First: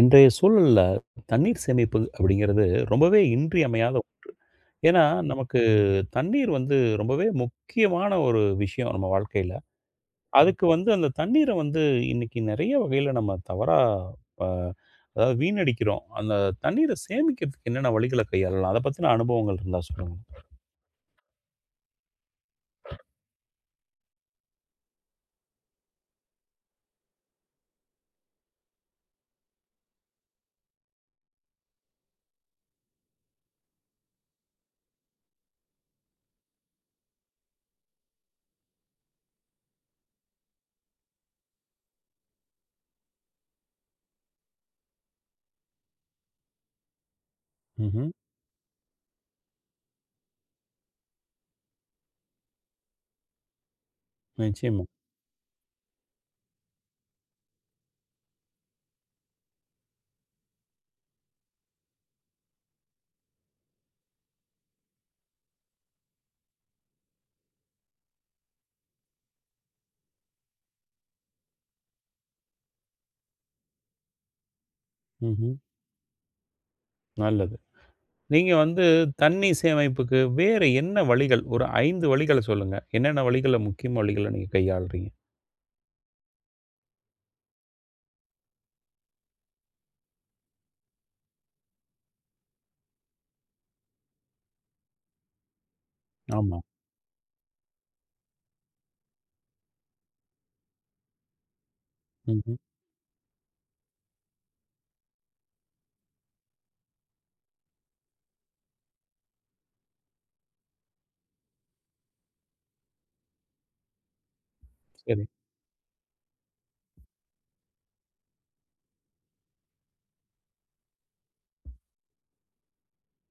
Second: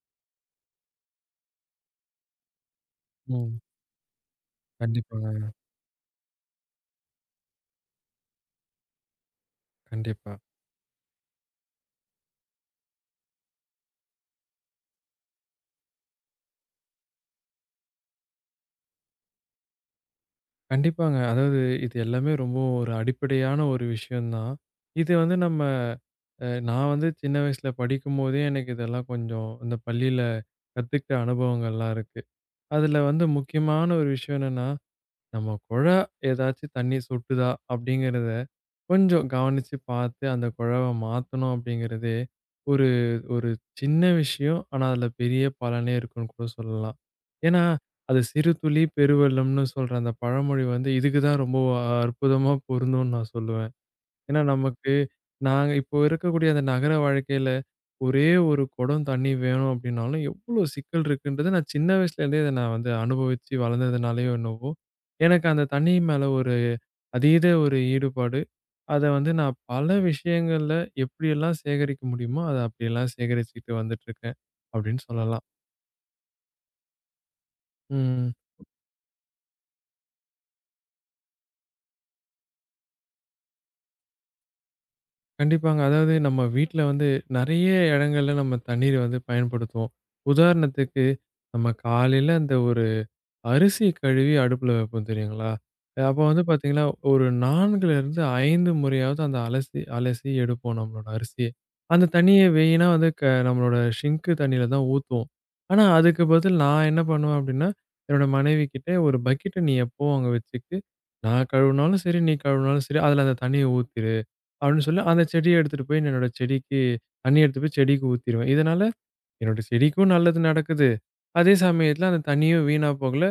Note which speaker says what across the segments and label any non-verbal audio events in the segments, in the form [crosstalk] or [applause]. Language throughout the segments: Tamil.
Speaker 1: இன்றைய சூழல்ல தண்ணீர் சேமிப்பு அப்டிங்கறது ரொம்பவே
Speaker 2: ம்.
Speaker 1: இன்றியமையாத ஒன்று. ஏன்னா,
Speaker 2: கண்டிப்பாங்க.
Speaker 1: நமக்குத் தண்ணீர் வந்து ரொம்பவே முக்கியமான ஒரு விஷயம் நம்ம வாழ்க்கையில.
Speaker 2: கண்டிப்பா.
Speaker 1: அதுக்கு வந்து அந்தத் தண்ணீர வந்து இன்னைக்கு நெறைய வகையில நம்ம தவறா, அ அதாவது வீணடிக்கிறோம். அந்தத் தண்ணீர சேமிக்கறதுக்கு என்னென்ன வழிகள கையாளலாம்? அதப் பத்தின அனுபவங்கள் இருந்தா சொல்லுங்க ப்ரோ.
Speaker 2: கண்டிப்பாங்க, அதாவது இது எல்லாமே ரொம்ப ஒரு அடிப்படையான ஒரு விஷயம்தான். இது வந்து நம்ம அ நா வந்து சின்ன வயசுல படிக்கும்போதே எனக்கு இதெல்லாம் கொஞ்சம் அந்த பள்ளில கத்துக்கிட்ட அனுபவங்கள் எல்லாம் இருக்கு. அதுல வந்து முக்கியமான ஒரு விஷயம் என்னன்னா, நம்ம குழா ஏதாச்சு தண்ணி சொட்டுதா அப்டிங்கறத கொஞ்சம் கவனிச்சு பாத்து, அந்த குழாவ மாத்தணும் அப்டிங்கறதே ஒரு ஒரு சின்ன விஷயம். ஆனா, அதுல பெரிய பலனே இருக்கும்னு கூட சொல்லலாம். ஏன்னா,
Speaker 1: ம்ஹ்ம்.
Speaker 2: அது சிறு துளி பெரு வெள்ளம்னு சொல்ற அந்த பழமொழி வந்து இதுக்கு தான் ரொம்ப அற்புதமா பொருந்தும்னு நான் சொல்லுவேன். ஏன்னா
Speaker 1: நிச்சயமா.
Speaker 2: நமக்கு நாங்க இப்ப இருக்கக்கூடிய அந்த நகர வாழ்க்கையில ஒரே ஒரு குடம் தண்ணி வேணும் அப்டினாலும், எவ்ளோ சிக்கல் இருக்குன்றத, நான் சின்ன வயசுல இருந்தே இத நான் வந்து அனுபவிச்சு வளர்ந்ததுனாலயோ என்னவோ, எனக்கு அந்த தண்ணி மேல ஒரு அதீத ஒரு ஈடுபாடு. அத வந்து நான் பல விஷயங்கள்ல எப்டி எல்லாம் சேகரிக்க முடியுமோ அப்டி எல்லாம் சேகரிச்சுட்டு வந்துட்டு இருக்கேன் அப்டின்னு சொல்லலாம்.
Speaker 1: ம்ஹ்ம். நல்லது.
Speaker 2: ம்.
Speaker 1: நீங்க வந்து தண்ணீ சேமைப்புக்கு வேற என்ன வழிகள்? ஒரு 5 வழிகளச் சொல்லுங்க. என்னென்ன வழிகள, முக்கிய வழிகள நீங்கக் கையாள்றீங்க?
Speaker 2: கண்டிப்பாங்க. அதாவது நம்ம வீட்டுல வந்து நறைய இடங்கள்ல நம்ம தண்ணீர் வந்து பயன்படுத்துவோம். உதாரணத்துக்கு, நம்ம காலையில அந்த ஒரு அரிசி கழுவி அடுப்புல வெப்போம் தெரியுங்களா? அப்போ வந்து
Speaker 1: ஆமா.
Speaker 2: பாத்தீங்கன்னா, ஒரு 4 இருந்து 5 முறையாவது அந்த அலசி, அலசி எடுப்போம் நம்மளோட அரிசியை. அந்த தண்ணியை
Speaker 1: ம்ஹும்.
Speaker 2: வீணா வந்து க நம்மளோட சிங்க் தண்ணியில தான் ஊத்துவோம். ஆனா அதுக்கு பதில் நா என்ன பண்ணுவேன் அப்டின்னா, என்னோட மனைவிக்கிட்ட ஒரு பக்கெட்ட நீ எப்பவும் அங்க வச்சுட்டு, நான் கழுவுனாலும் சரி நீ கழுவுனாலும் சரி அதுல அந்தத் தண்ணிய ஊத்திரு, அப்டின்னு சொல்லி
Speaker 1: சரி.
Speaker 2: அந்தச் செடிய எடுத்துட்டு போய் என்னோட செடிக்கு தண்ணிய எடுத்துட்டு போய் செடிக்கு ஊத்திடுவேன். இதனால, என்னோட செடிக்கும் நல்லது நடக்குது, அதே சமயத்துல அந்தத் தண்ணியும் வீணா போகல.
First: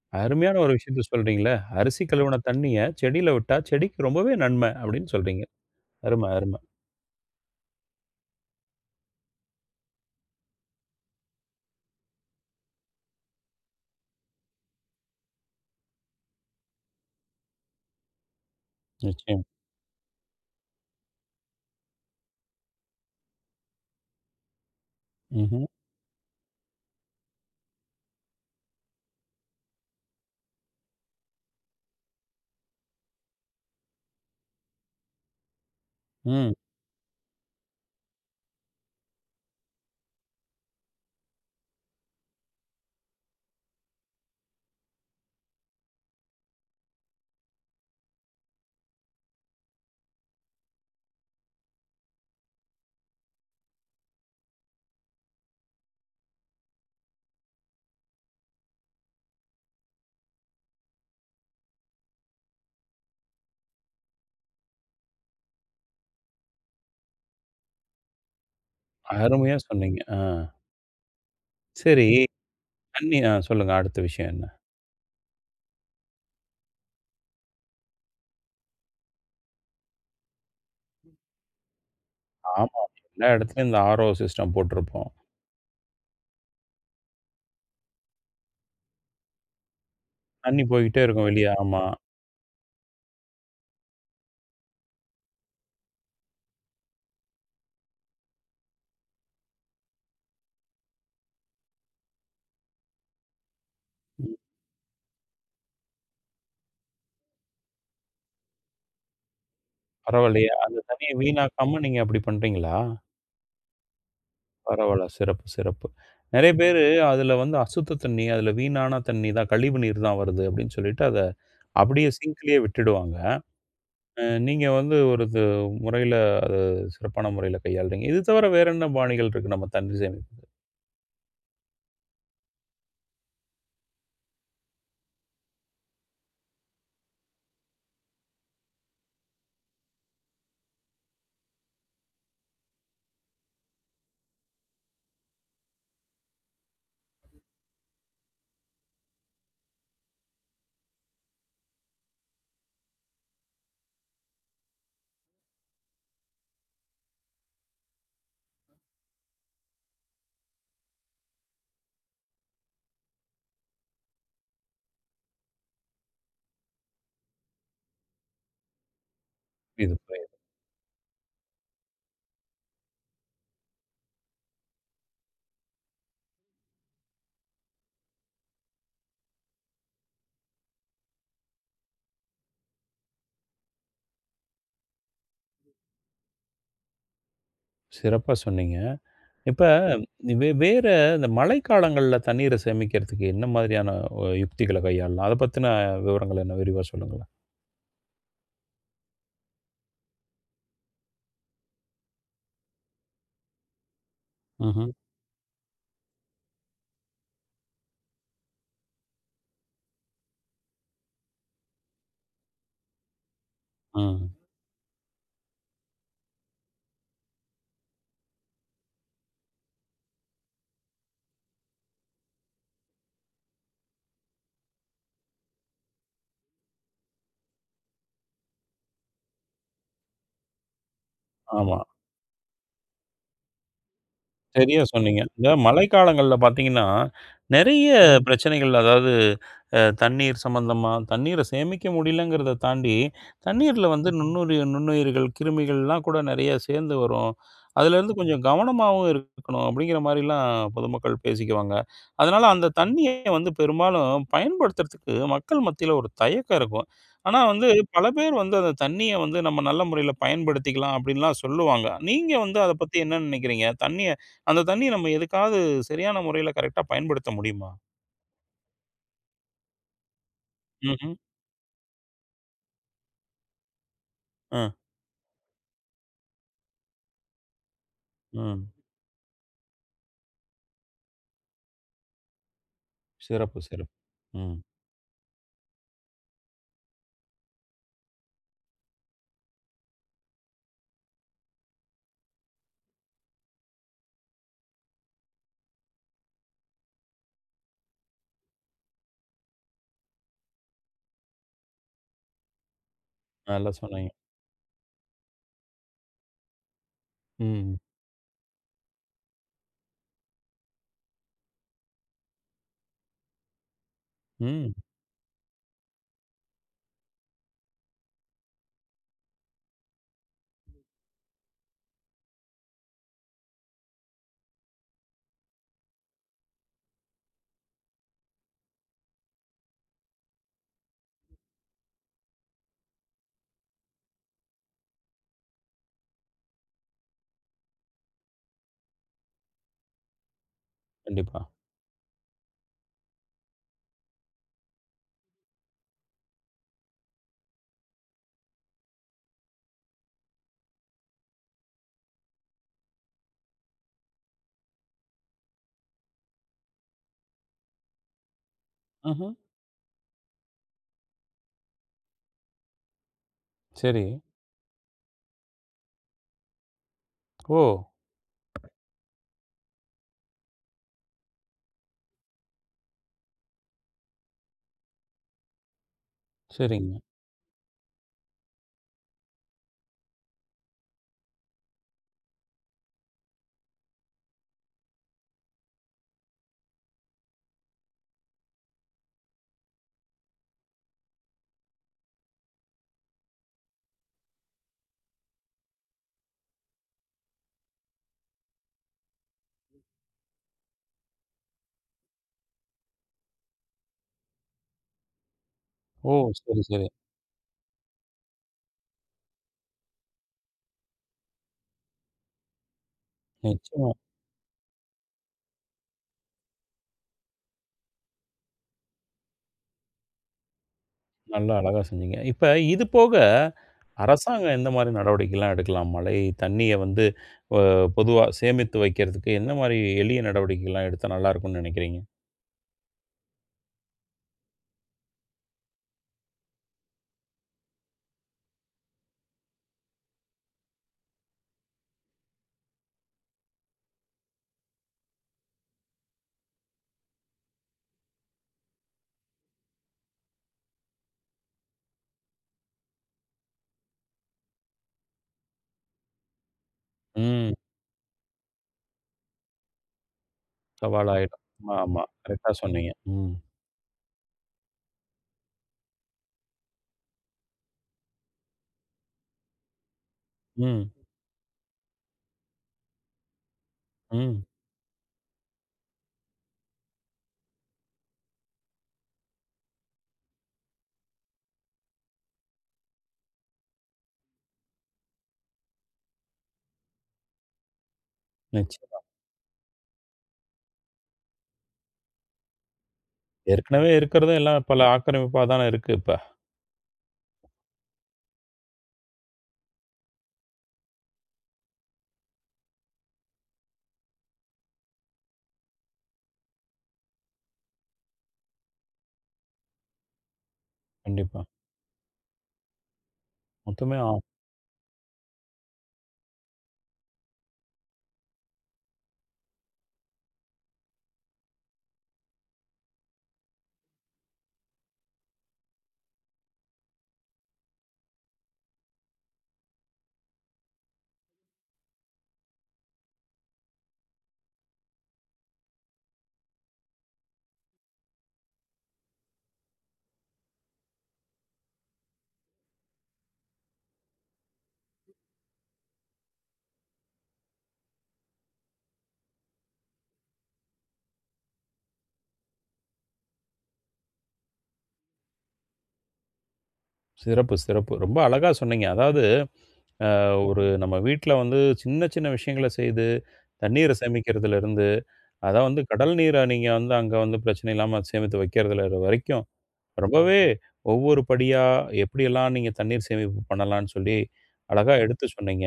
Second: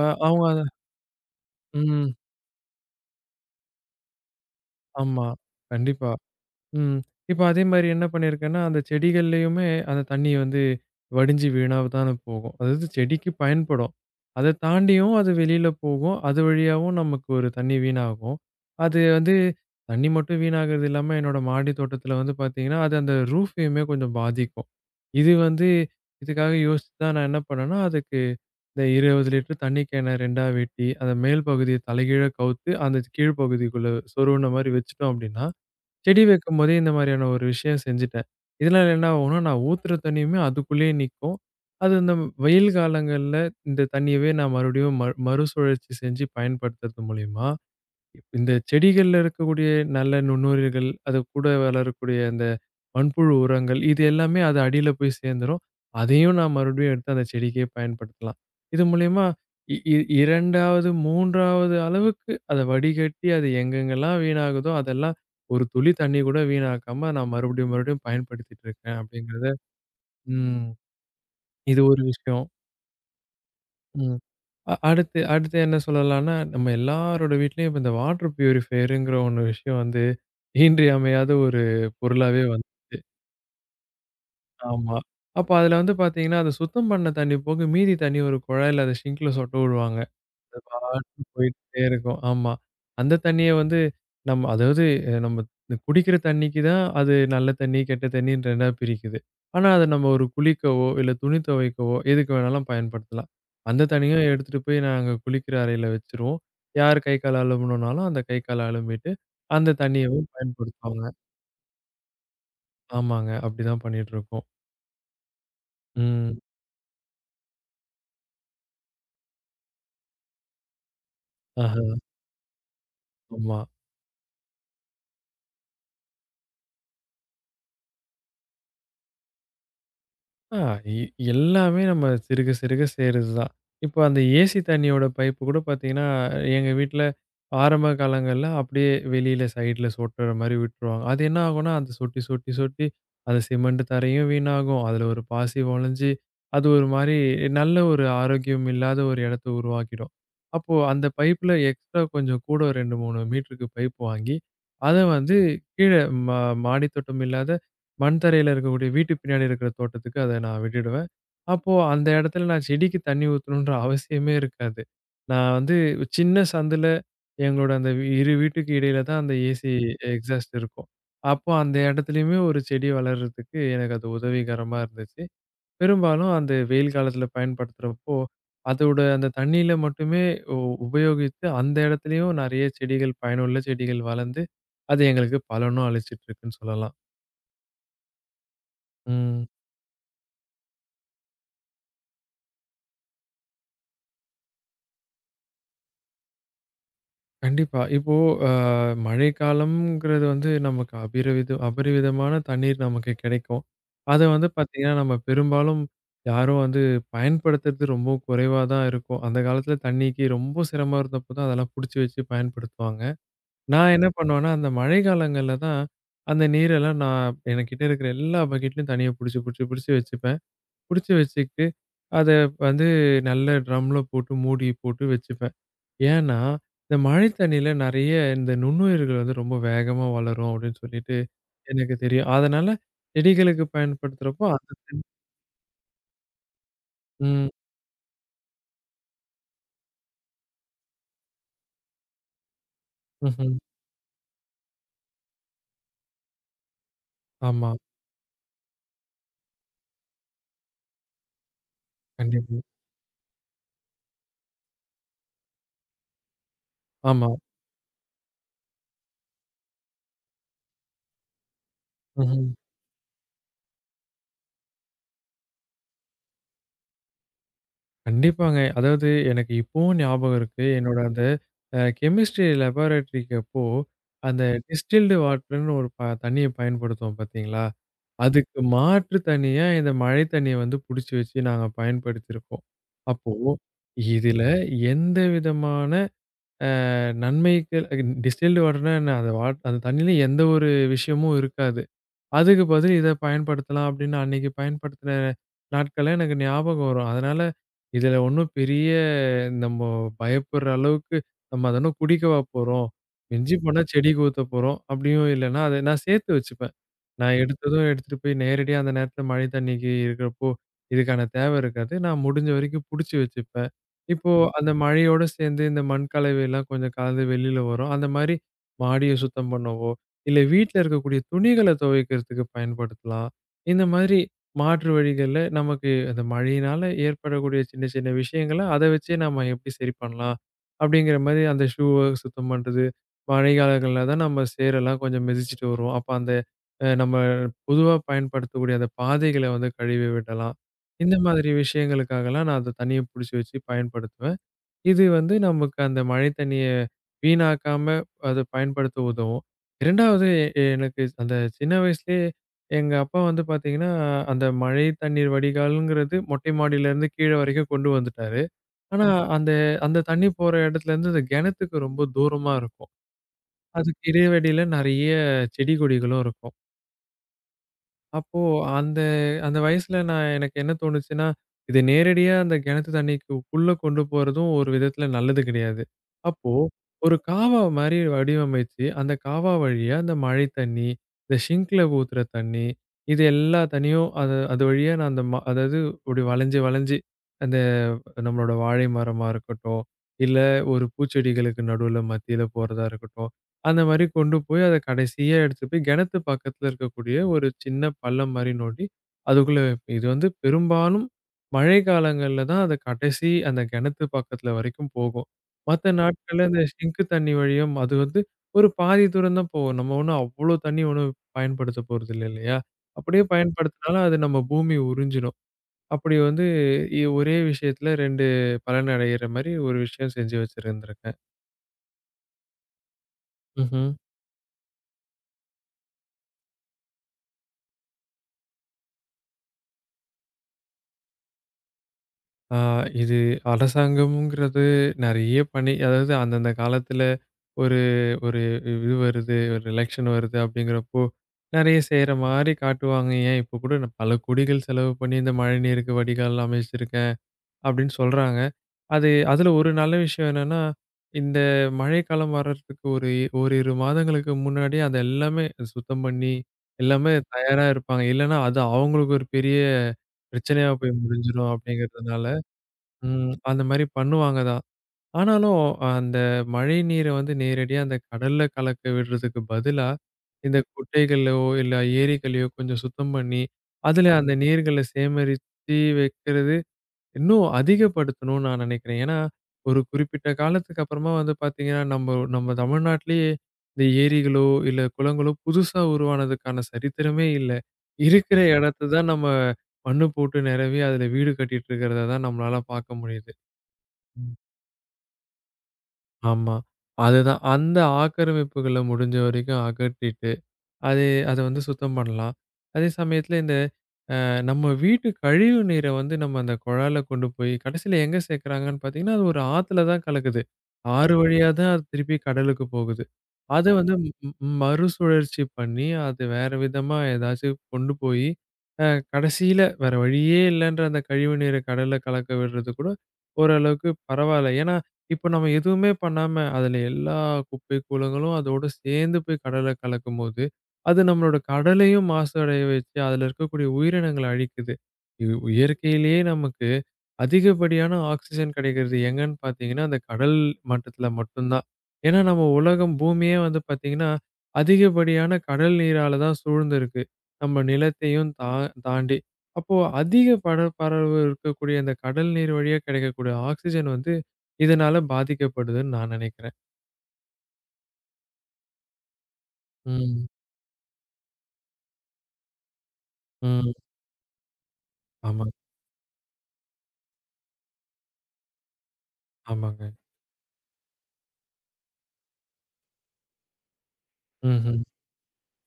Speaker 2: அ அவுங்க
Speaker 1: அருமையான
Speaker 2: அத
Speaker 1: ஒரு விஷயத்தச் சொல்றீங்களே. அரிசி
Speaker 2: ம்.
Speaker 1: கழுவின தண்ணீய, செடில விட்டா செடிக்கு ரொம்பவே நன்மை அப்டின்னு
Speaker 2: ஆமா.
Speaker 1: சொல்றீங்க.
Speaker 2: கண்டிப்பா.
Speaker 1: அருமை, அருமை.
Speaker 2: ம். இப்ப அதே மாரி என்ன பண்ணி இருக்கேன்னா, அந்தச் செடிகள்லயுமே அந்தத் தண்ணி வந்து வடிஞ்சு வீணாவதான் போகும். அதாவது செடிக்கு பயன்படும். அது தாண்டியும் அது வெளியில போகும், அது வழியாவும் நமக்கு ஒரு தண்ணி வீணாகும். அது வந்து
Speaker 1: நிச்சயம்.
Speaker 2: தண்ணி மட்டும் வீணாகுறது இல்லாம என்னோட மாடித் தோட்டத்துல வந்து பாத்தீங்கன்னா, அது அந்த ரூஃபயுமே கொஞ்சம் பாதிக்கும். இது
Speaker 1: ம்ஹும்.
Speaker 2: வந்து இதுக்காக யோசிச்சுதான் நான் என்ன பண்ணேன்னா, அதுக்கு இந்த 20 லிட்டர் தண்ணி கேனை 2 வெட்டி, அந்த மேல் பகுதியைத் தலைகீழா கவுத்து, அந்த கீழ் பகுதிக்குள்ள சொருவுன்ன மாரி வெச்சுட்டோம் அப்டின்னா, செடி
Speaker 1: ம்.
Speaker 2: வைக்கும்போதே இந்த மாரியான ஒரு விஷயம் செஞ்சிட்டேன். இதனால என்ன ஆகும்னா நான் ஊத்துற தண்ணிமே அதுக்குள்ளே நிக்கும். அது இந்த வெயில் காலங்கள்ல இந்தத் தண்ணியவே நான் மறுபடியும் மறுசுழற்சி செஞ்சு பயன்படுத்துறது மூலியமா, இந்தச் செடிகள்ல இருக்கக்கூடிய நல்ல நுண்ணுயிர்கள், அது கூட வளரக்கூடிய அந்த மண்புழு உரங்கள் இது எல்லாமே அது அடியில போய்ச் சேந்திரும். அதையும் நான் மறுபடியும் எடுத்து அந்தச் செடிக்கே பயன்படுத்தலாம். இது மூலியமா இ இ இரண்டாவது, 3 அளவுக்கு அத வடிகட்டி அது எங்கெங்கெல்லாம் வீணாகுதோ, அதெல்லாம் ஒரு துளி தண்ணி கூட வீணாக்காம நான் மறுபடியும் மறுபடியும் பயன்படுத்திக்கிட்டு இருக்கேன் அப்டிங்கிறதை
Speaker 1: அருமையா சொன்னீங்க. ஆ.
Speaker 2: ம். இது ஒரு
Speaker 1: செரி.
Speaker 2: விஷயம்.
Speaker 1: தண்ணி அ, சொல்லுங்க அடுத்த
Speaker 2: ம்.
Speaker 1: விஷயம் என்ன?
Speaker 2: அ அடுத்து, அடுத்து என்ன சொல்லலாம்னா, நம்ம எல்லாரோட வீட்டிலேயும் இப்ப இந்த வாட்டர் ப்யூரிபயர்ங்கிற ஒண்ணு விஷயம் வந்து இன்றியமையாத ஒரு பொருளாவே
Speaker 1: ஆமாம்.
Speaker 2: வந்துருச்சு.
Speaker 1: எல்லா இடத்திலும் இந்த ஆரோ சிஸ்டம்
Speaker 2: ஆமா.
Speaker 1: போட்டுருப்போம்.
Speaker 2: அப்போ அதுல வந்து பாத்தீங்கன்னா, அந்த சுத்தம் பண்ண தண்ணி போக மீதி தண்ணி ஒரு குழாயில, அத சிங்கல சொட்ட விடுவாங்க.அது
Speaker 1: தண்ணி போய்க்கிட்டே
Speaker 2: பாட்டுக்கு
Speaker 1: இருக்கும் வெளிய.
Speaker 2: போயிட்டே
Speaker 1: ஆமா.
Speaker 2: இருக்கும். ஆமா. அந்தத் தண்ணிய வந்து நம்ம அதாவது நம்ம குடிக்கிற தண்ணிக்கு தான் அது நல்ல தண்ணி, கெட்ட தண்ணின்னு 2 பிரிக்குது. ஆனா அத நம்ம ஒரு குளிக்கவோ இல்ல துணி தொவைக்கவோ எதுக்கு வேணாலும் பயன்படுத்தலாம். அந்தத் தண்ணிய எடுத்துட்டு போய் நாங்க குளிக்கிற அறையில வெச்சிருவோம். யார் கைக்கால் அழும்பணும்னாலும் அந்தக் கைக்கால் அலம்பிட்டு அந்தத் தண்ணியவும்
Speaker 1: பரவாயில்லையே! அந்தத்
Speaker 2: பயன்படுத்துவாங்க.
Speaker 1: தண்ணீய வீணாக்காம நீங்க அப்டி பண்றீங்களா?
Speaker 2: ஆமாங்க. அப்டி தான் பண்ணிட்டு இருக்கோம்.
Speaker 1: பரவால்ல. சிறப்பு, சிறப்பு.
Speaker 2: ம்.
Speaker 1: நறையா பேரு அதுல வந்து அசுத்த தண்ணீ, அதுல வீணான தண்ணீ தான், கழிவு நீர் தான் வருது அப்டின்னு சொல்லிட்டு அத
Speaker 2: அஹா.
Speaker 1: அப்டியே சிங்க்லயே விட்டுடுவாங்க.
Speaker 2: ஆமா.
Speaker 1: நீங்க வந்து ஒரு இது முறையில, அது சிறப்பான முறையில கையாளுறீங்க. இது தவிர வேறென்ன பாணிகள் இருக்கு நம்ம தண்ணீர் சேமிப்ப?
Speaker 2: ஆ, இ எல்லாமே நம்ம சிறுக சிறுக சேருறது தான். இப்போ அந்த ஏசி தண்ணியோட பைப் கூடப் பாத்தீங்கன்னா, எங்க வீட்டுல ஆரம்ப காலங்கள்ல அப்டியே வெளியில ஸைட்ல சொட்டுற மாரி விட்டுருவாங்க. அது என்ன ஆகும்னா அந்தச் சொட்டி, சொட்டி, சொட்டி அது சிமெண்ட் தரையும் வீணாகும். அதுல ஒரு பாசி வாலஞ்சி, அது ஒரு மாரி நல்ல ஒரு ஆரோக்கியம் இல்லாத ஒரு இடத்த உருவாக்கிடும். அப்போ அந்த பைப்ல எக்ஸ்ட்ரா கொஞ்சம் கூட 2, 3 மீட்டர்க்கு பைப் வாங்கி, அத வந்து கீழ மா மாடித் தோட்டம் இல்லாத மண் தரையில இருக்கக்கூடிய வீட்டு பின்னாடி இருக்கிற தோட்டத்துக்கு அத நான் விட்டுடுவேன். அப்போ அந்த இடத்துல நான் செடிக்கு தண்ணி ஊத்தணும்னுற அவசியமே இருக்காது. நான் வந்து சின்னச் சந்துல எங்களோட அந்த இரு வீட்டுக்கு இடையில தான் அந்த ஏசி
Speaker 1: இது [unintelligible]
Speaker 2: எக்ஸாஸ்ட் இருக்கும். அப்போ அந்த இடத்துலயுமே ஒரு செடி வளர்றதுக்கு எனக்கு அது உதவிகரமா இருந்துச்சு. பெரும்பாலும் அந்த வெயில் காலத்துல பயன்படுத்துறப்போ, அதோட அந்தத் தண்ணில மட்டுமே உ உபயோகிச்சு அந்த இடத்துலயும் நறையா செடிகள் பயனுள்ள செடிகள் வளர்ந்து, அது எங்களுக்குப் பலனும் அளிச்சிட்டு இருக்குன்னு சொல்லலாம்.
Speaker 1: சிறப்பா சொன்னீங்க.
Speaker 2: ம்.
Speaker 1: இப்ப வே வேற இந்த மழைக்காலங்கள்ல தண்ணீர சேமிக்கிறதுக்கு என்ன மாரியான ஒ யுக்திகள கையாளலாம்? அதப் பத்தின விவரங்கள் என்ன? விரிவா சொல்லுங்களேன்.
Speaker 2: கண்டிப்பா. இப்போ அ மழைக்காலம்ங்கிறது வந்து நமக்கு அபரிவித அபரிவிதமான தண்ணீர் நமக்குக் கெடைக்கும். அத வந்து
Speaker 1: ம்ஹும்.
Speaker 2: பாத்தீங்கன்னா, நம்ம பெரும்பாலும் யாரும் வந்து பயன்படுத்துறது ரொம்ப குறைவாதான் இருக்கும். அந்தக் காலத்துல தண்ணிக்கு ரொம்ப சிரமம் இருந்தப்போ தான் அதெல்லாம் புடிச்சு வச்சு பயன்படுத்துவாங்க. நான் என்ன
Speaker 1: ம்.
Speaker 2: பண்ணுவேன்னா, அந்த மழை காலங்கள்ல தான் அந்த நீரெல்லாம் நான் என்கிட்ட இருக்கிற எல்லா பக்கெட்லயும் தண்ணிய புடிச்சு, புடிச்சு, புடிச்சு வச்சுப்பேன். புடிச்சு வச்சிக்கிட்டு, அத வந்து நல்ல ட்ரம்ல போட்டு மூடி போட்டு வச்சுப்பேன். ஏன்னா இந்த மழைத் தண்ணியில நறைய இந்த நுண்ணுயிர்கள் வந்து ரொம்ப வேகமா வளரும் அப்டின்னு சொல்லிட்டு
Speaker 1: ஆமா.
Speaker 2: ,எனக்குத் தெரியும். அதனால செடிகளுக்கு பயன்படுத்துறப்போ அந்த
Speaker 1: சரியா
Speaker 2: தண்ணி
Speaker 1: சொன்னீங்க. இந்த மழைக்காலங்கள்ல பாத்தீங்கன்னா,
Speaker 2: ம்.
Speaker 1: நறைய பிரச்சனைகள். அதாவது, தண்ணீர் சம்பந்தமா, தண்ணீரச் சேமிக்க முடியலங்கிறத தாண்டித்
Speaker 2: ம்ஹம்.
Speaker 1: தண்ணீர்ல வந்து நுண்ணுயிர் நுண்ணுயிர்கள், கிருமிகள்லாம் கூட நெறையா சேந்து வரும்.
Speaker 2: ஆமா.
Speaker 1: அதுல இருந்து கொஞ்சம் கவனமாவும் இருக்கணும். அப்டிங்கற மாரி எல்லாம் பொதுமக்கள் பேசிக்கவாங்க. அதனால
Speaker 2: கண்டிப்பா.
Speaker 1: அந்தத் தண்ணியை வந்து பெரும்பாலும் பயன்படுத்துறதுக்கு மக்கள் மத்தியில ஒரு தயக்கம் இருக்கும்.
Speaker 2: ஆமா.
Speaker 1: ஆனா வந்து, பல பேர் வந்து அந்தத் தண்ணிய வந்து நம்ம நல்ல முறையில பயன்படுத்திக்கலாம் அப்டின்னுலாம் சொல்லுவாங்க. நீங்க
Speaker 2: ம்ஹம்.
Speaker 1: வந்து அதப் பத்தி என்ன நெனைக்கிறீங்க? தண்ணிய அந்தத் தண்ணிய நம்ம எதுக்காவது சரியான முறையில கரெக்டா பயன்படுத்த முடியுமா?
Speaker 2: கண்டிப்பாங்க. அதாவது எனக்கு இப்பவும் ஞாபகம் இருக்கு. என்னோட
Speaker 1: ம்ஹூம்.
Speaker 2: அந்த அ கெமிஸ்ட்ரி லாபரடோரிக்கு அப்போ, அந்த
Speaker 1: ம்.
Speaker 2: டிஸ்டில்டு வாட்டர்ன்னு ஒரு ப தண்ணிய பயன்படுத்துவோம் பாத்தீங்களா? அதுக்கு
Speaker 1: ம்.
Speaker 2: மாற்றுத் தண்ணியா, இந்த மழைத் தண்ணியை வந்து புடிச்சு வச்சு நாங்க பயன்படுத்தி இருப்போம். அப்போ,
Speaker 1: சிறப்பு, சிறப்பு.
Speaker 2: இதுல
Speaker 1: ம்.
Speaker 2: எந்த விதமான அ நன்மைக டிஹிஸ்ல்டு வாட்டர்ன்னா என்ன அந்த வா தண்ணியில எந்த ஒரு விஷயமும் இருக்காது. அதுக்கு பதிலா இதப் பயன்படுத்தலாம் அப்டின்னு அன்னைக்கு பயன்படுத்தின நாட்கள்லாம் எனக்கு ஞாபகம் வரும். அதனால இதுல ஒண்ணும் பெரிய நம்ம பயப்படுற அளவுக்கு, நம்ம அத என்னா குடிக்கவா போறோம்? மிஞ்சிப்
Speaker 1: நல்லா
Speaker 2: போனா
Speaker 1: சொன்னீங்க.
Speaker 2: செடிக்கு ஊத்தப்போறோம், அப்டியும் இல்லன்னா அத நான் சேர்த்து வச்சுப்பேன். நான்
Speaker 1: ம்.
Speaker 2: எடுத்ததும் எடுத்துட்டு போய் நேரடியா அந்த நேரத்துல மழைத் தண்ணி இருக்கறப்போ இதுக்கான தேவை இருக்காது. நான் முடிஞ்ச வரைக்கும் புடிச்சு வச்சுப்பேன். இப்போ அந்த
Speaker 1: ம்.
Speaker 2: மழையோடு சேந்து, இந்த மண் கலவை எல்லாம் கொஞ்சம் கழந்து வெளியில வரும். அந்த மாரி மாடிய சுத்தம் பண்ணவோ, இல்ல வீட்டுல இருக்கக்கூடிய துணிகளைத் தொவைக்கிறதுக்கு பயன்படுத்தலாம். இந்த மாரி மாற்று வழிகள்ல, நமக்கு அந்த மழையினால ஏற்படக்கூடிய சின்ன சின்ன விஷயங்கள, அத வெச்சே நம்ம எப்டி சரி பண்ணலாம்? அப்டிங்கிற மாதிரி, அந்த ஷூ சுத்தம் பண்றது. மழை காலங்கள்ல தான் நம்ம சேரு எல்லாம் கொஞ்சம் மிதிச்சுட்டு வருவோம். அப்போ அந்த நம்ம பொதுவா பயன்படுத்தக்கூடிய அந்த பாதைகள வந்து கழுவி விடலாம். இந்த
Speaker 1: கண்டிப்பா.
Speaker 2: மாதிரி விஷயங்களுக்காக எல்லாம் நான் அந்தத் தண்ணிய புடிச்சு வச்சு பயன்படுத்துவேன். இது வந்து நமக்கு அந்த மழைத் தண்ணிய வீணாக்காம, அதப் பயன்படுத்த உதவும். 2 வது எனக்கு அந்தச் சின்ன வயசுலயே எங்க அப்பா வந்து பாத்தீங்கன்னா, அந்த மழைத் தண்ணீர் வடிகால்ங்கிறது மொட்டை மாடியிலிருந்து கீழ வரைக்கும் கொண்டு வந்துட்டாரு. ஆனா
Speaker 1: ம்ஹ்ம்.
Speaker 2: அந்த, அந்தத் தண்ணி போற இடத்துல இருந்து அந்தக் கிணத்துக்கு ரொம்ப தூரமா இருக்கும். அதுக்கு
Speaker 1: சரி.
Speaker 2: இடையில இடையில நிறைய செடி, கொடிகளும் இருக்கும்.
Speaker 1: ஓ!
Speaker 2: அப்போ அந்த அந்த வயசுல நான் எனக்கு என்ன தோணுச்சுன்னா, இது நேரடியா அந்த கிணத்து தண்ணிக்கு கு குள்ள கொண்டு போறதும் ஒரு விதத்துல நல்லது கிடையாது. அப்போ
Speaker 1: சரிங்க.
Speaker 2: ஒரு காவா மாரி வடிவமைச்சு அந்தக் காவா வழியா அந்த மழைத் தண்ணி, அந்த ஸிங்க்ல ஊத்துற தண்ணி, இது எல்லாம் தண்ணியும் அது அது வழியா நான் அந்த மா அதாவது இப்படி வளைஞ்சு வளைஞ்சு, அந்த நம்மளோட வாழை மரமா இருக்கட்டும், இல்ல ஒரு பூச்செடிகளுக்கு நடுவுல மத்தியில போறதா இருக்கட்டும், அந்த மாரி கொண்டு போய் அத கடைசியா எடுத்துட்டு போயி, கெணத்து பக்கத்துல இருக்கக்கூடிய ஒரு சின்னப் பள்ளம் மாரி நோண்டி அதுக்குள்ள இது வந்து பெரும்பாலும் மழை காலங்கள்ல தான் அது கடைசி, அந்தக் கிணத்து பக்கத்துல வரைக்கும் போகும். மத்த
Speaker 1: ஓ!
Speaker 2: நாட்கள்ல
Speaker 1: சரி,
Speaker 2: அந்த
Speaker 1: சரி.
Speaker 2: ஸிங்க் தண்ணி வழியும், அது வந்து ஒரு பாதி தூரம் தான் போகும். நம்ம ஒண்ணும் அவ்ளோ தண்ணி ஒண்ணும் பயன்படுத்தப்போறது இல்ல, இல்லையா? அப்படியே
Speaker 1: நிச்சயமா.
Speaker 2: பயன்படுத்துனாலும் அது நம்ம பூமி உறிஞ்சிரும். அப்படி வந்து இ ஒரே விஷயத்துல 2 பலன் அடையிற மாரி ஒரு விஷயம் செஞ்சு வச்சுருந்திருக்கேன்.
Speaker 1: நல்லா அழகா செஞ்சீங்க. இப்ப இது போக,
Speaker 2: ம்ஹ்ம்.
Speaker 1: அரசாங்கம் எந்த மாதிரி நடவடிக்கை எல்லாம் எடுக்கலாம்? மழைத் தண்ணிய வந்து அ பொதுவா சேமித்து வைக்கறதுக்கு, எந்த மாதிரி எளிய நடவடிக்கை எல்லாம் எடுத்தா நல்லா இருக்கும்ன்னு நெனைக்கிறீங்க?
Speaker 2: ஆ இது அரசாங்கம்ங்கிறது நெறைய பண்ணி, அதாவது அந்தந்த காலத்துல ஒரு ஒரு இது வருது ஒரு எலக்சன் வருது அப்படிங்கிறப்போ, நெறைய செய்ற மாரி காட்டுவாங்க. ஏன் இப்ப கூட, "நான் பல கோடிகள் செலவு பண்ணி, இந்த மழை நீருக்கு வடிகால் அமைச்சு இருக்கேன்." அப்படின்னு சொல்றாங்க. அது அதுல ஒரு நல்ல விஷயம் என்னன்னா, இந்த மழைக்காலம் வர்றதுக்கு ஒரு 1 -2 மாதங்களுக்கு முன்னாடியே அதை எல்லாமே சுத்தம் பண்ணி, எல்லாமே
Speaker 1: ம்.
Speaker 2: தயாரா இருப்பாங்க. இல்லைனா அது அவங்களுக்கு ஒரு பெரிய பிரச்சனையா போய்
Speaker 1: சவால் ஆயிடும்.
Speaker 2: முடிஞ்சுரும்
Speaker 1: ஆமா.
Speaker 2: அப்படிங்கிறதுனால,
Speaker 1: கரெக்டா சொன்னீங்க.
Speaker 2: ம்.
Speaker 1: ம்.
Speaker 2: அந்த மாரி பண்ணுவாங்க தான். ஆனாலும் அந்த மழை நீரை வந்து நேரடியா அந்த கடல்ல கலக்கவிடுறதுக்கு பதிலா, இந்தக்
Speaker 1: ம்.
Speaker 2: குட்டைகள்ளையோ, இல்ல ஏரிகள்ளையோ கொஞ்சம் சுத்தம் பண்ணி, அதுல அந்த
Speaker 1: ம்.
Speaker 2: நீர்களை சேகரிச்சு வைக்கிறது, இன்னும் அதிகப்படுத்தணும்ன்னு நான் நெனைக்கிறேன். ஏன்னா ஒரு குறிப்பிட்ட காலத்துக்கு அப்புறமா வந்து பாத்தீங்கன்னா, நம்ப நம்ம தமிழ்நாட்டிலேயே இந்த ஏரிகளோ, இல்ல குளங்களோ புதுசா உருவானதுக்கான சரித்திரமே இல்ல. இருக்கிற இடத்தை
Speaker 1: நிச்சயமா.
Speaker 2: தான் நம்ம மண்ணு போட்டு நெரவி, அதுல வீடு கட்டிட்டு இருக்கிறத தான் நம்மளால பார்க்க முடியுது.
Speaker 1: ஏற்கனவே இருக்கிறத
Speaker 2: ம்.
Speaker 1: எல்லாம் பல ஆக்கிரமிப்பா தான இருக்கு இப்ப.
Speaker 2: ஆமா. அது தான். அந்த ஆக்கிரமிப்புகளை முடிஞ்ச வரைக்கும் அகற்றிட்டு, அதை அத வந்து சுத்தம் பண்ணலாம். அதே சமயத்துல இந்த அ நம்ம வீட்டு கழிவு நீரை வந்து நம்ம அந்தக் குழால கொண்டு போய், கடைசியில எங்க சேர்க்கிறாங்கன்னு பாத்தீங்கன்னா, அது ஒரு ஆத்துல தான் கலக்குது. ஆறு
Speaker 1: கண்டிப்பா.
Speaker 2: வழியா தான் அது திருப்பிக் கடலுக்கு போகுது. அதை வந்து
Speaker 1: மொத்தமே ஆ
Speaker 2: ம் ம மறுசுழற்சி பண்ணி, அது வேற விதமா எதாச்சு கொண்டு போயி, அ கடைசியில வேற வழியே இல்லைன்ற அந்த கழிவு நீரை கடல்ல கலக்கவிடுறது கூட ஒரு அளவுக்குப் பரவால்ல. ஏன்னா இப்ப நம்ம எதுவுமே பண்ணாம, அதுல எல்லா குப்பை கூளங்களும் அதோட சேர்ந்து போய் கடல்ல கலக்கும்போது, அது நம்மளோட கடலையும் மாசு அடைய வச்சு, அதுல இருக்கக்கூடிய உயிரினங்களை அழிக்குது. இ இயற்கையிலயே நமக்கு அதிகப்படியான ஆக்ஸிஜன் கிடைக்கிறது எங்கன்னு பாத்தீங்கன்னா, அந்தக் கடல் மட்டத்துல மட்டும்தான். ஏன்னா நம்ம உலகம் பூமியே வந்து பாத்தீங்கன்னா, அதிகப்படியான கடல் நீரால தான் சூழ்ந்திருக்கு. நம்ம நிலத்தையும் தா தாண்டி. அப்போ அதிக பரப்பளவு இருக்கக்கூடிய அந்தக் கடல் நீர் வழியா கிடைக்கக்கூடிய ஆக்ஸிஜன் வந்து, இதனால பாதிக்கப்படுதுன்னு நான் நெனைக்கிறேன்.
Speaker 1: சிறப்பு! சிறப்பு! ரொம்ப அழகா சொன்னீங்க. அதாவது அ
Speaker 2: ம்.
Speaker 1: ஒரு நம்ம வீட்டுல வந்து சின்ன சின்ன விஷயங்கள செய்து
Speaker 2: ம்.
Speaker 1: தண்ணீரை சேமிக்குறதுலருந்து,
Speaker 2: ஆமாங்
Speaker 1: அத வந்து கடல் நீரா நீங்க வந்து அங்க வந்து பிரச்சனை இல்லாம சேமித்து வைக்கறதுல அது வரைக்கும்,
Speaker 2: ஆமாங்க.
Speaker 1: ரொம்பவே ஒவ்வொரு படியா எப்படி எல்லாம் நீங்கத் தண்ணீர் சேமிப்பு பண்ணலாம்ன்னு சொல்லி,
Speaker 2: ம்ஹ்ம்.
Speaker 1: அழகா எடுத்து சொன்னீங்க.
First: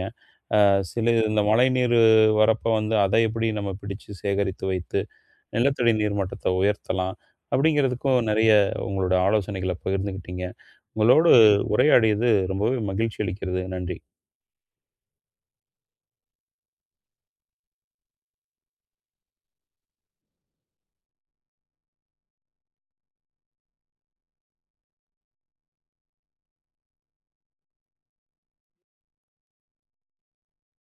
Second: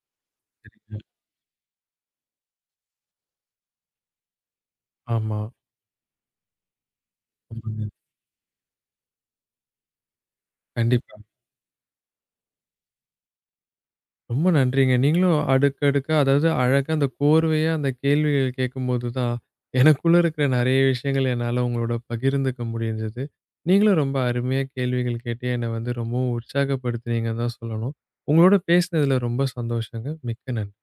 Speaker 1: "அ சில இந்த மழை நீரு வரப்ப வந்து, அதை எப்படி நம்ம பிடிச்சு சேகரித்து வைத்து
Speaker 2: ஆமா.
Speaker 1: நிலத்தடி நீர்மட்டத்தை உயர்த்தலாம்?"
Speaker 2: ஆமாங்க.
Speaker 1: அப்படிங்கறதுக்கும் நெறைய உங்களோட ஆலோசனைகளை பகிர்ந்துக்கிட்டீங்க.
Speaker 2: கண்டிப்பா.
Speaker 1: உங்களோடு உரையாடியது ரொம்பவே மகிழ்ச்சி அளிக்கிறது. நன்றி.
Speaker 2: ரொம்ப நன்றிங்க. நீங்களும் அடுக்கடுக்கா, அதாவது அழகா அந்த கோர்வையா அந்த கேள்விகளைக் கேட்கும்போது தான், எனக்குள்ள இருக்க நெறைய விஷயங்களை என்னால உங்களோட பகிர்ந்துக்க முடிஞ்சது. நீங்களும் ரொம்ப அருமையா கேள்விகள் கேட்டு, என்னை வந்து ரொம்பவும் உற்சாகப்படுத்துனீங்கன்னு தான் சொல்லணும். உங்களோட பேசுனதுல ரொம்ப சந்தோஷம்ங்க. மிக்க நன்றி.